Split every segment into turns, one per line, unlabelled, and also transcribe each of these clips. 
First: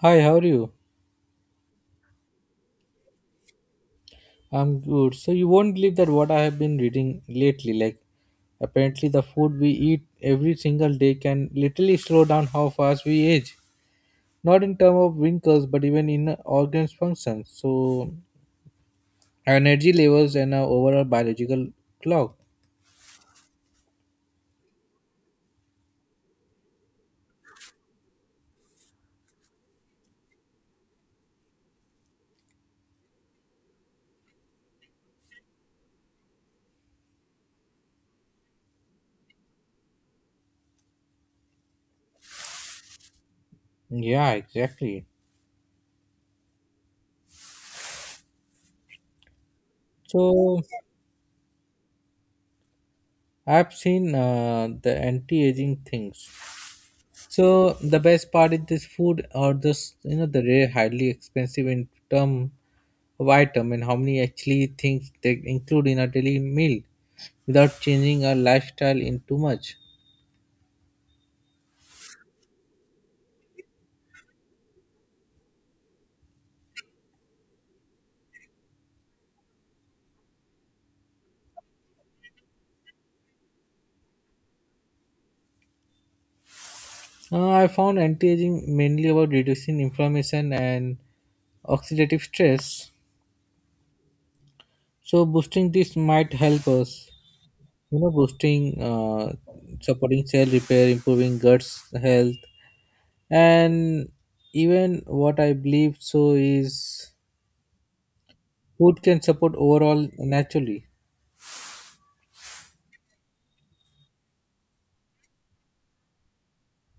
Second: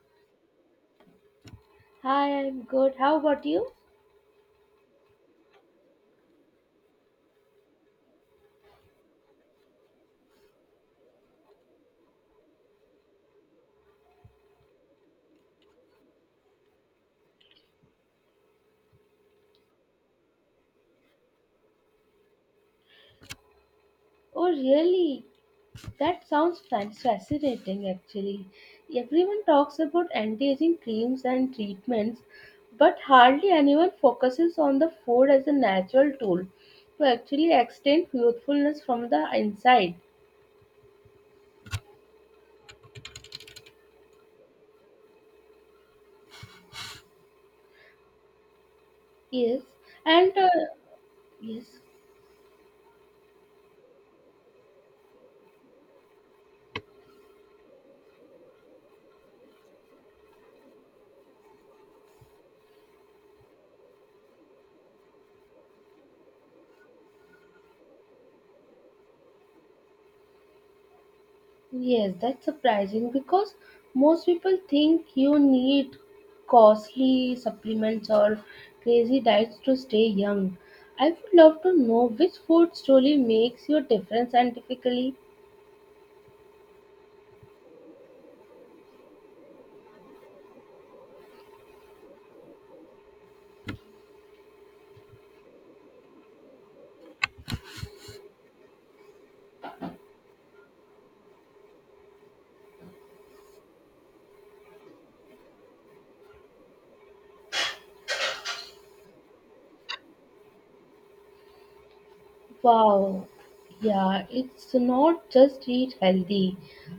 Hi, how are you?
Hi, I'm good. How about you?
I'm good. So you won't believe that what I have been reading lately. Apparently the food we eat every single day can literally slow down how fast we age. Not in terms of wrinkles, but even in organs functions. So our energy levels and our overall biological clock.
Oh, really? That sounds fascinating, actually. Everyone talks about anti-aging creams and treatments, but hardly anyone focuses on the food as a natural tool to actually extend youthfulness from the inside.
Yeah, exactly.
Yes, and
So
yes.
I've seen the anti-aging things. So the best part is this food or this the rare highly expensive in term of item and how many actually things they include in a daily meal without changing our lifestyle in too much.
Yes, that's surprising because most people think you need costly supplements or crazy diets to stay young. I would love to know which food truly makes your difference scientifically.
I found anti-aging mainly about reducing inflammation and oxidative stress. So boosting this might help us, you know, boosting, uh, supporting cell repair, improving guts health, and even what I believe so is food can support overall naturally.
Wow, yeah, it's not just eat healthy.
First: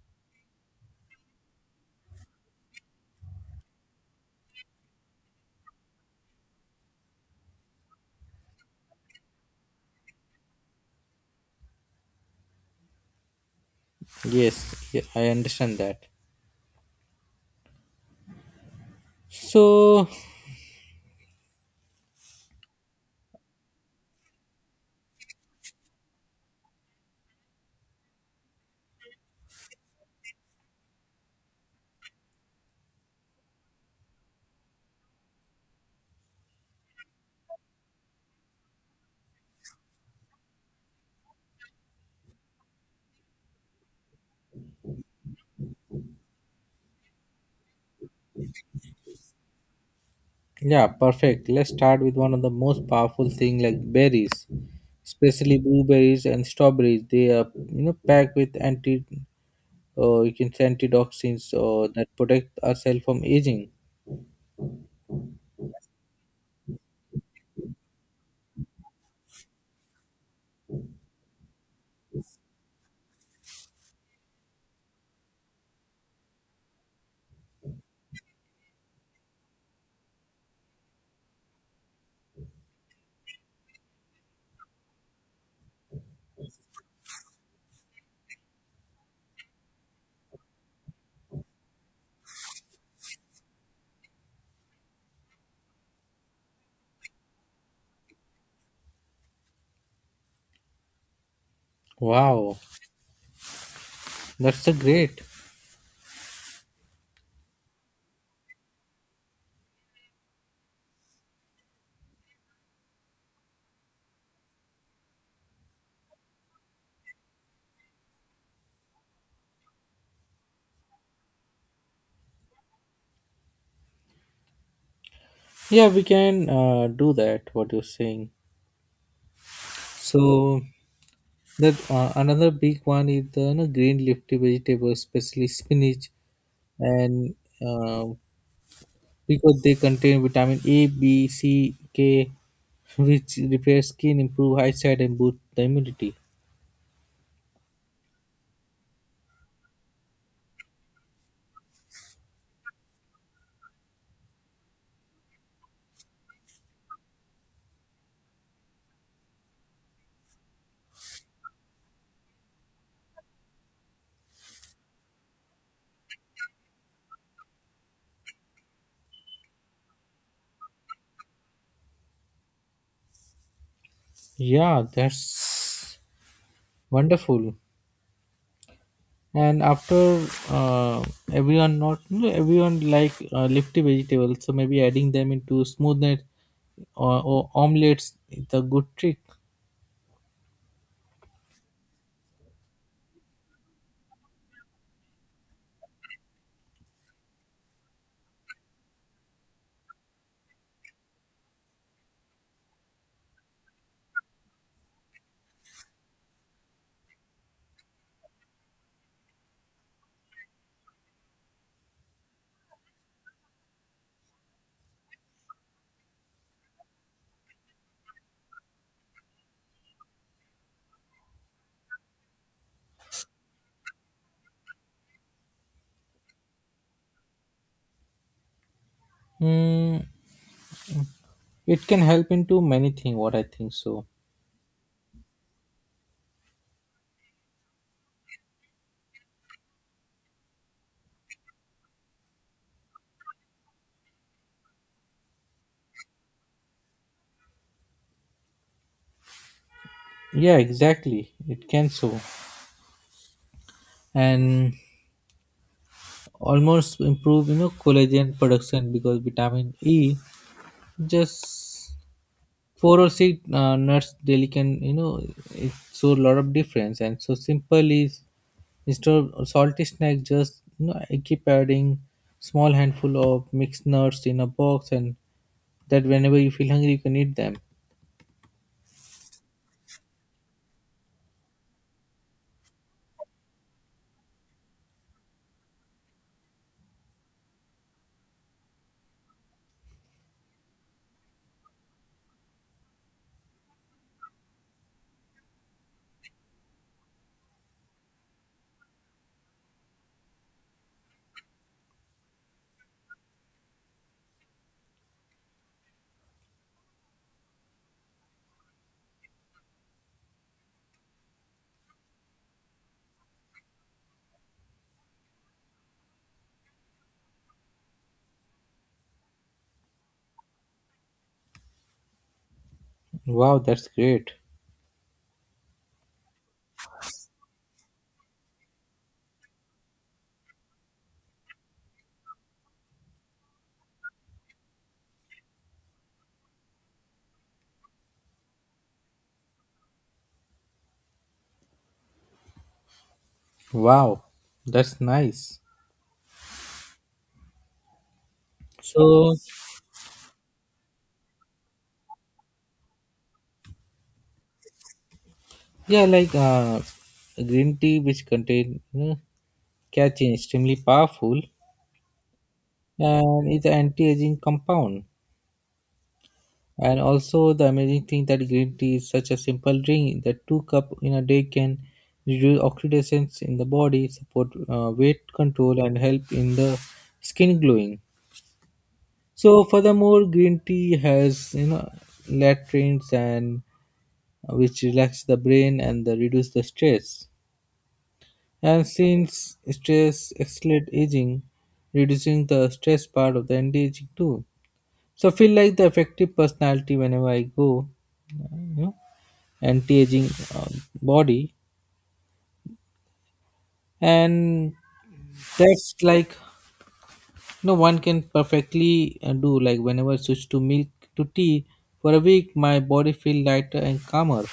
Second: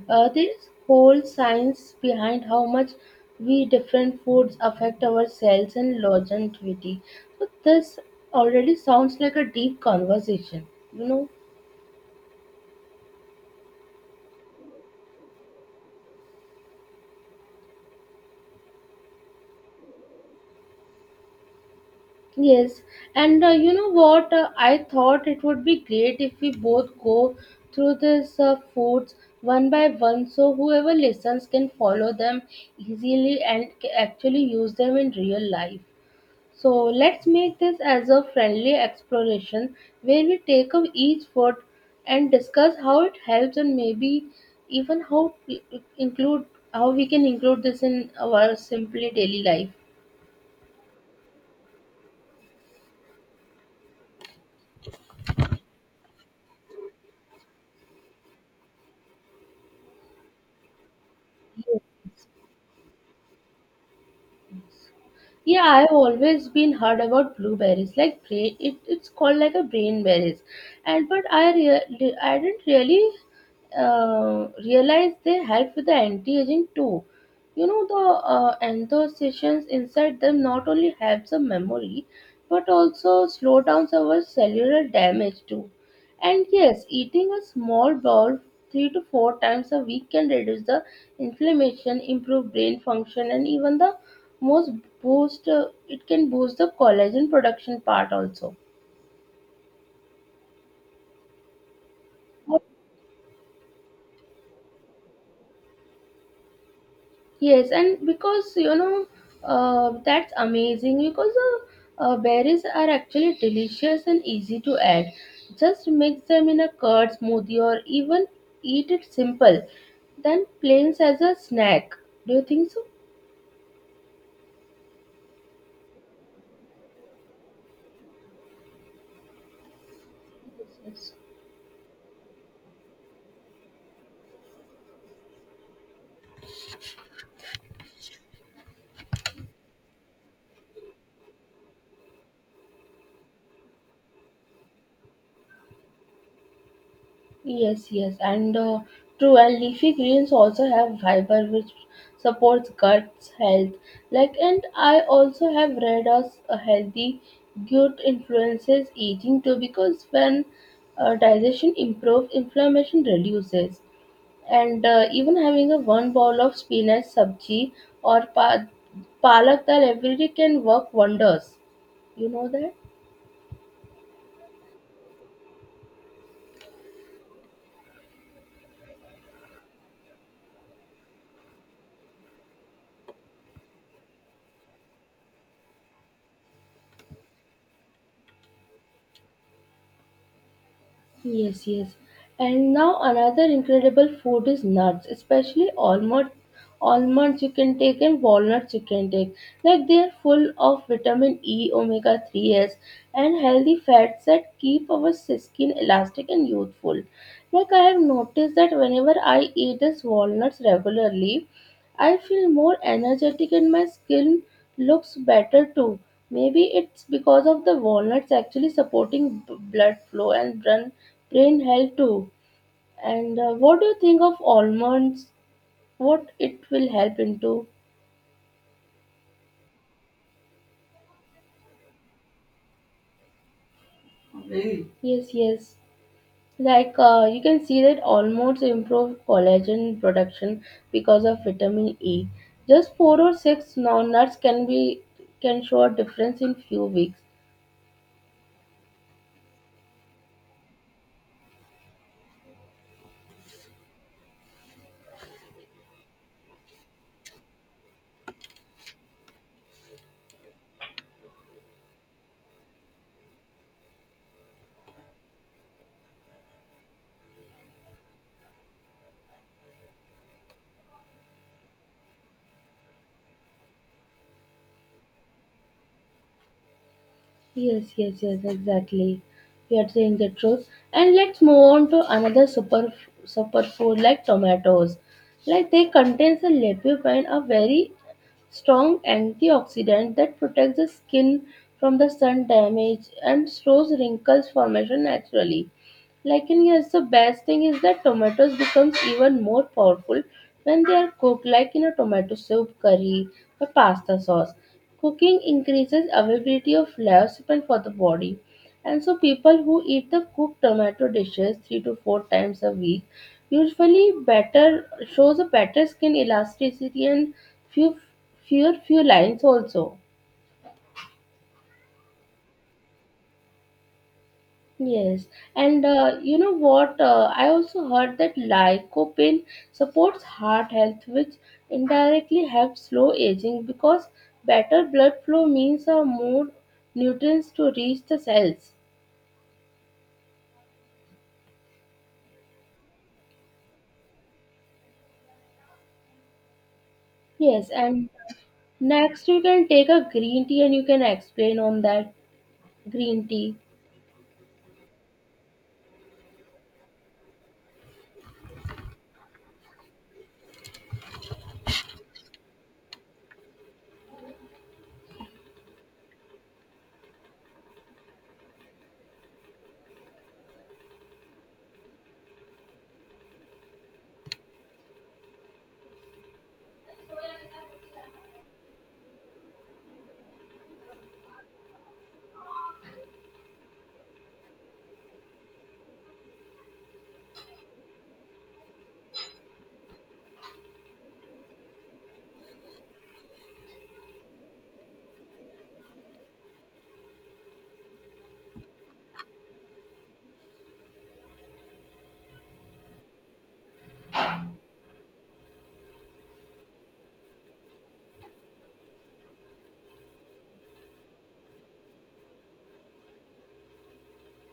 There is whole science behind how much we different foods affect our cells and longevity. So this already sounds like a deep conversation, you know.
Yes. Yeah, I understand that. So
Yes, and you know what? I thought it would be great if we both go through these foods one by one so whoever listens can follow them easily and actually use them in real life. So let's make this as a friendly exploration where we take up each food and discuss how it helps and maybe even how we include how we can include this in our simply daily life.
yeah, perfect. Let's start with one of the most powerful thing like berries, especially blueberries and strawberries. They are packed with anti you can say antioxidants that protect ourselves from aging.
Yeah, I've always been heard about blueberries, like brain. It's called like a brain berries, and but I didn't really realize they help with the anti-aging too. You know the anthocyanins inside them not only helps the memory, but also slow down our cellular damage too. And yes, eating a small bowl three to four times a week can reduce the inflammation, improve brain function, and even the most boost it can boost the collagen production part also.
Wow, that's so great.
Yes, and because you know that's amazing because berries are actually delicious and easy to add, just mix them in a curd smoothie or even eat it simple then plain as a snack. Do you think so?
Yeah, we can do that what you're saying. So that another big one is the green leafy vegetables, especially spinach. And uh, because they contain vitamin A, B, C, K, which repair skin, improve eyesight, and boost the immunity.
Yes, yes, and true. And leafy greens also have fiber, which supports guts health. Like, and I also have read as a healthy gut influences aging too, because when digestion improves, inflammation reduces. And even having a one bowl of spinach, sabji, or palak dal every day can work wonders. You know that?
Yeah, that's wonderful. And after everyone, not you, everyone like leafy vegetables, so maybe adding them into smoothness or omelets is a good trick.
Yes, yes. And now another incredible food is nuts, especially almonds you can take and walnuts you can take. Like they are full of vitamin E, omega 3s and healthy fats that keep our skin elastic and youthful. Like I have noticed that whenever I eat these walnuts regularly, I feel more energetic and my skin looks better too. Maybe it's because of the walnuts actually supporting blood flow and brain health too. And what do you think of almonds? What it will help into?
Mm, it can help into many things. What I think so.
Really? Yes, yes. Like you can see that almonds improve collagen production because of vitamin E. Just four or six non-nuts can show a difference in few weeks.
Yeah, exactly. It can, so and almost improve collagen production because vitamin e, just four or six nuts daily can, it show a lot of difference. And so simple is, instead of salty snack, just I keep adding small handful of mixed nuts in a box, and that whenever you feel hungry you can eat them.
Yes, yes, yes, exactly. You are saying the truth. And let's move on to another super food like tomatoes. Like they contains a lycopene, a very strong antioxidant that protects the skin from the sun damage and slows wrinkles formation naturally. Like in yes, the best thing is that tomatoes becomes even more powerful when they are cooked like in a tomato soup, curry, or pasta sauce. Cooking increases availability of leucopene for the body. And so people who eat the cooked tomato dishes three to four times a week usually better shows a better skin elasticity and few few lines also.
Wow, that's great.
Yes, and you know what? I also heard that lycopene supports heart health, which indirectly helps slow aging because better blood flow means more nutrients to reach the cells.
Wow, that's nice.
Yes, and next
So
you can take a green tea and you can explain on that green tea.
yeah, green tea, which contain catechins, extremely powerful, and it's an anti-aging compound. And also the amazing thing that green tea is such a simple drink that two cup in a day can reduce oxidations in the body, support weight control, and help in the skin glowing. So furthermore, green tea has latrines and which relax the brain and the reduce the stress. And since stress accelerates aging, reducing the stress part of the anti-aging too. So I feel like the effective personality whenever I go, you know, anti-aging uh, body, and that's like no one can perfectly do. Like whenever I switch to milk to tea for a week, my body feel lighter and calmer.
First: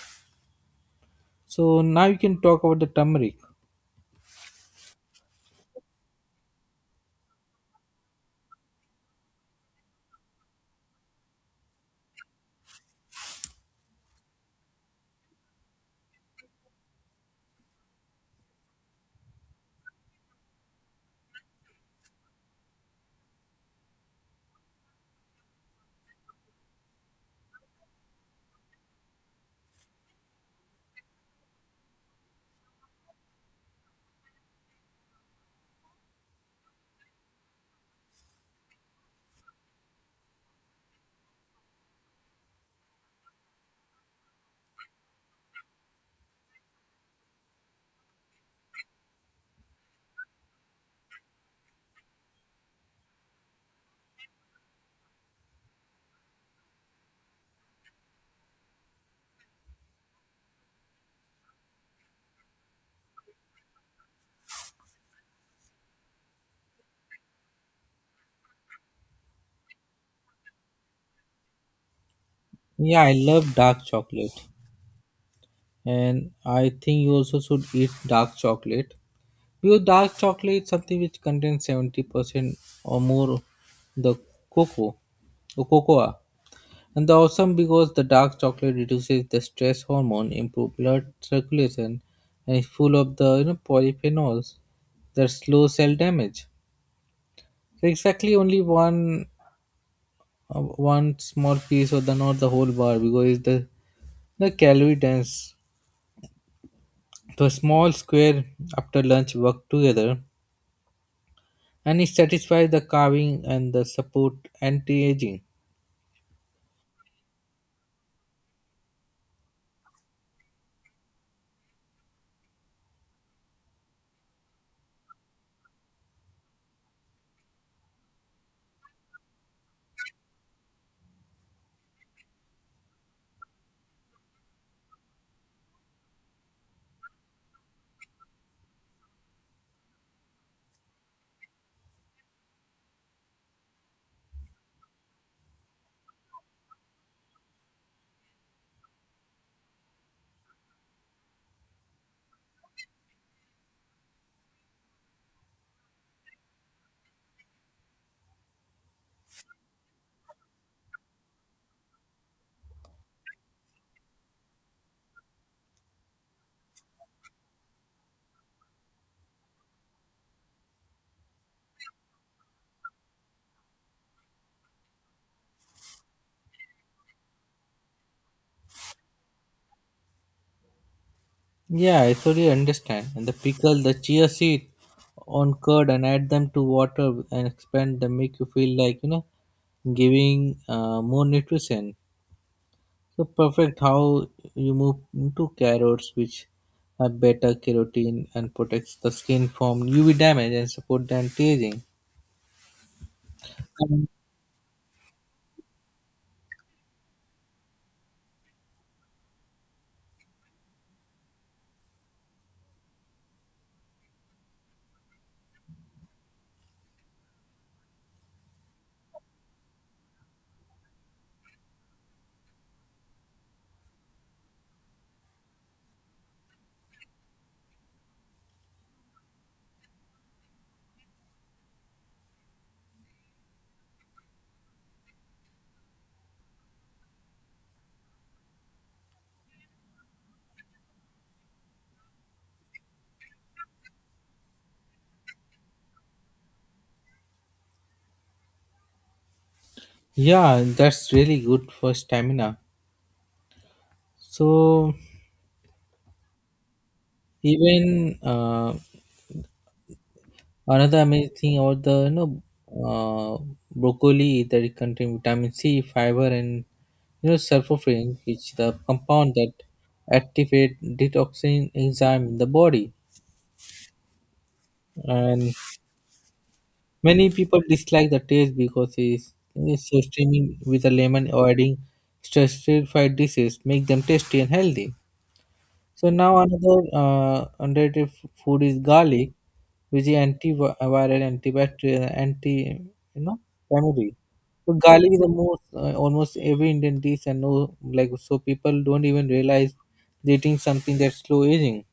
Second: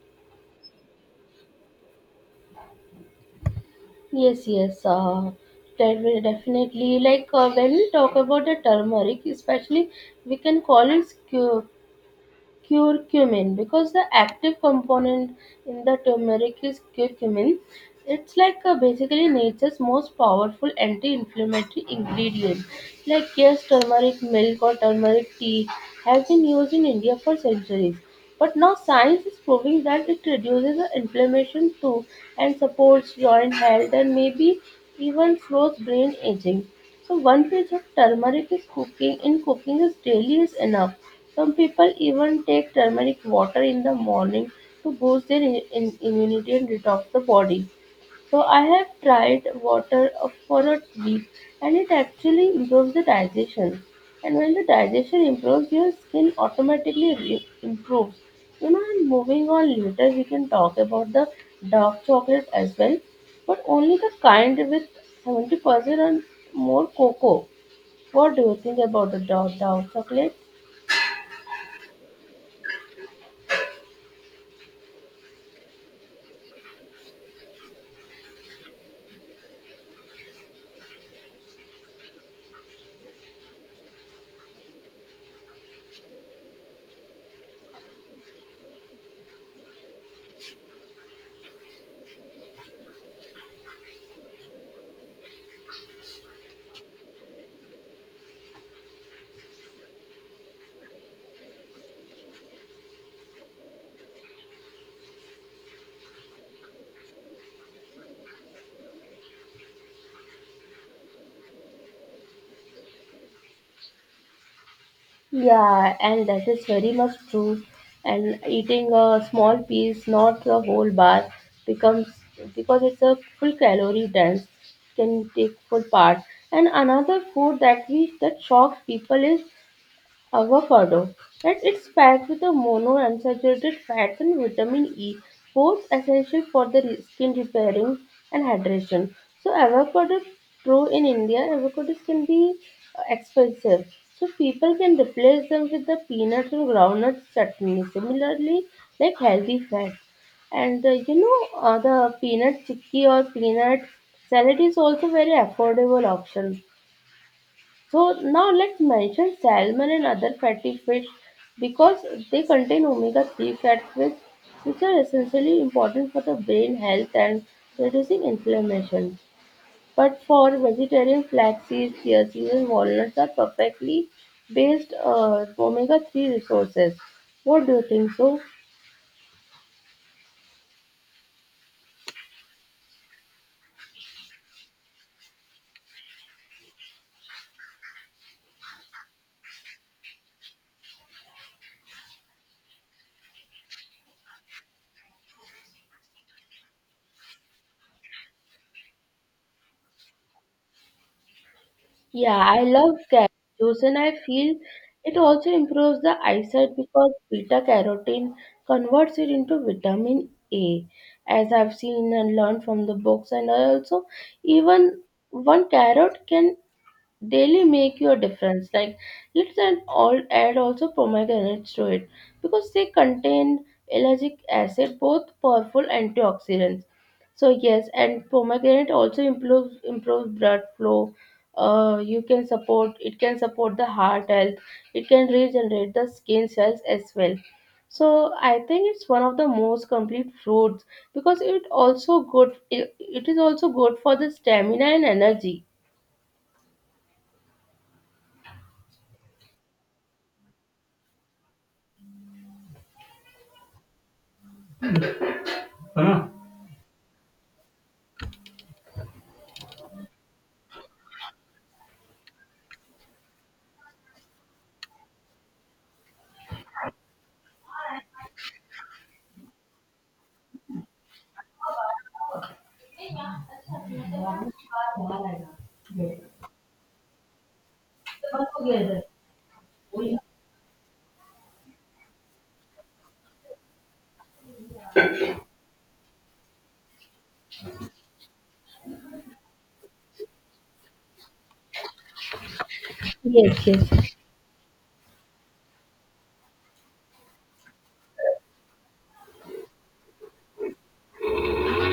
So now you can talk about the turmeric.
Yes, yes, that will definitely. Like when we talk about the turmeric, especially we can call it curcumin because the active component in the turmeric is curcumin, it's like basically nature's most powerful anti-inflammatory ingredient, like yes, turmeric milk or turmeric tea has been used in India for centuries. But now science is proving that it reduces the inflammation too and supports joint health and maybe even slows brain aging. So one pinch of turmeric is cooking in cooking is daily is enough. Some people even take turmeric water in the morning to boost their immunity and detox the body. So I have tried water for a week and it actually improves the digestion. And when the digestion improves, your skin automatically improves. You know, and moving on later, we can talk about the dark chocolate as well, but only the kind with 70% and more cocoa. What do you think about the dark chocolate?
Yeah, I love dark chocolate, and I think you also should eat dark chocolate because dark chocolate is something which contains 70% or more the cocoa, or cocoa. And the awesome because the dark chocolate reduces the stress hormone, improve blood circulation, and is full of the polyphenols that slow cell damage. So exactly only one small piece or the not the whole bar because it's the calorie dense. So a small square after lunch work together, and it satisfies the carving and the support anti-aging.
Yeah, and that is very much true. And eating a small piece, not the whole bar, becomes because it's a full calorie dense, can take full part. And another food that we that shocks people is avocado, that it's packed with a monounsaturated fats and vitamin E, both essential for the skin repairing and hydration. So avocado grow in India, avocados can be expensive. So people can replace them with the peanuts and groundnuts chutney. Similarly, like healthy fats. And the peanut chickpea or peanut salad is also very affordable option. So now let's mention salmon and other fatty fish because they contain omega-3 which are essentially important for the brain health and reducing inflammation. But for vegetarian flax seeds, chia seeds and walnuts are perfectly based omega-3 resources. What do you think so?
Yeah, I totally understand. And the pickle, the chia seed on curd and add them to water and expand them, make you feel like, giving more nutrition. So perfect how you move into carrots, which have beta carotene and protects the skin from UV damage and support the anti-aging.
Yeah, I love carrots and
Um,
I feel it also improves the eyesight because beta carotene converts it into vitamin A, as I've seen and learned from the books. And I also, even one carrot can daily make your difference like all add also pomegranates to it because they contain allergic acid both powerful antioxidants. So yes, and pomegranate also improves blood flow. You can support It can support the heart health. It can regenerate the skin cells as well. So I think it's one of the most complete fruits because it also it is also good for the stamina and energy.
Yeah, that's really good for stamina. So
Huh?
even another amazing thing about the uh, broccoli is that it contains vitamin C, fiber, and sulforaphane, which the compound that activate detoxing enzyme in the body. And many people dislike the taste because it's so steaming with a lemon or adding stress-fried dishes make them tasty and healthy. So now another underrated food is garlic, which is antiviral, antibacterial, anti you know
예, 예.
family. So garlic is the most almost every Indian dish and no like so people don't even realize they're eating something that's slow aging.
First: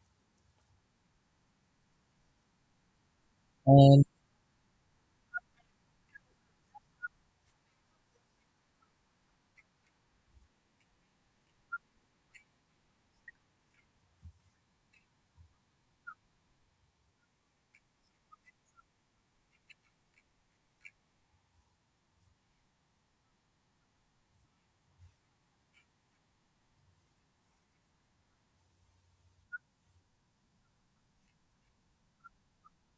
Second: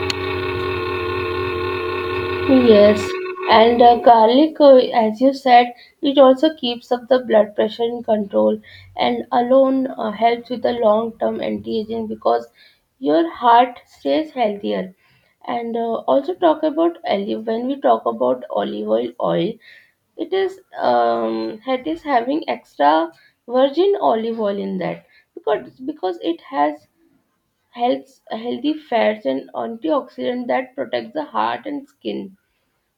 Yes, and
And
garlic, as you said, it also keeps up the blood pressure in control and alone helps with the long term anti aging because your heart stays healthier. And also, talk about olive when we talk about olive oil, it is having extra virgin olive oil in that because it has healthy fats and antioxidant that protects the heart and skin.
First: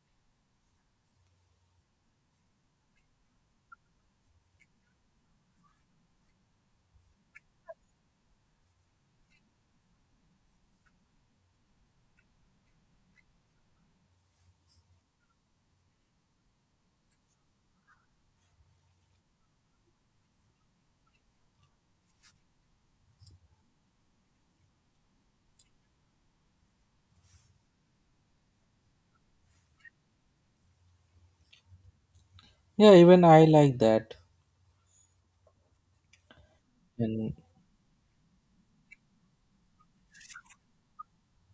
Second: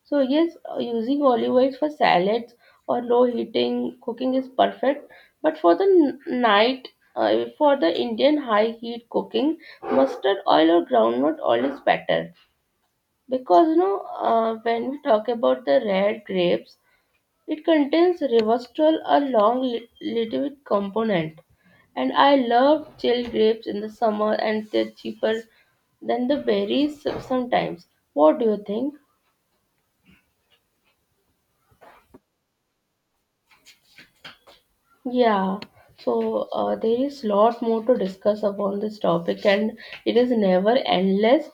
So yes, using olive oils for salads or low heating cooking is perfect, but for the for the Indian high heat cooking, mustard oil or groundnut oil is better. Because you know when we talk about the red grapes, it contains resveratrol, a long litified component, and I love chilled grapes in the summer and they're cheaper than the berries sometimes. What do you think?
yeah, even I like that.
Yeah, so there is
And
lot more to discuss upon this topic, and it is never endless.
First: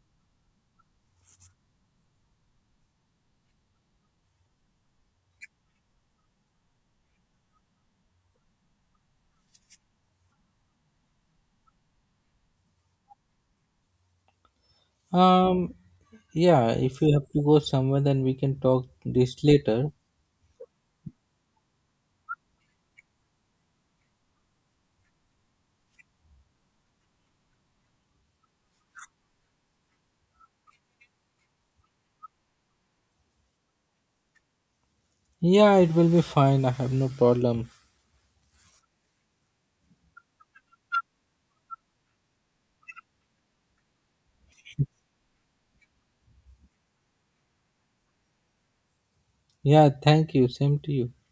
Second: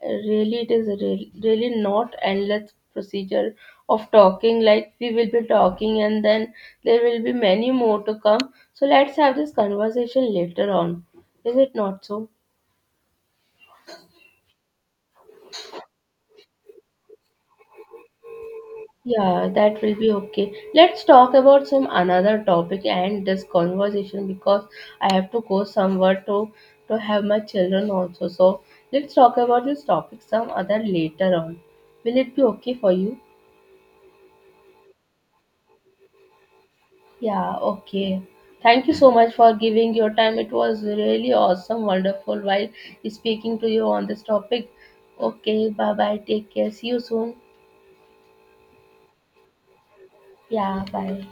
Really, it is really not endless procedure of talking. Like we will be talking, and then there will be many more to come. So let's have this conversation later on. Is it not so?
um yeah, if you have to go somewhere then we can talk this
Yeah, that
later.
will be okay. Let's talk about some another topic and this conversation because I have to go somewhere to have my children also. So let's talk about this topic some other later on. Will it be okay for you?
Yeah, it will be fine. I have no
Yeah,
problem.
okay. Thank you so much for giving your time. It was really awesome, wonderful while speaking to you on this topic. Okay, bye bye. Take care. See you soon.
Yeah, thank you. Same
Yeah,
to you.
bye.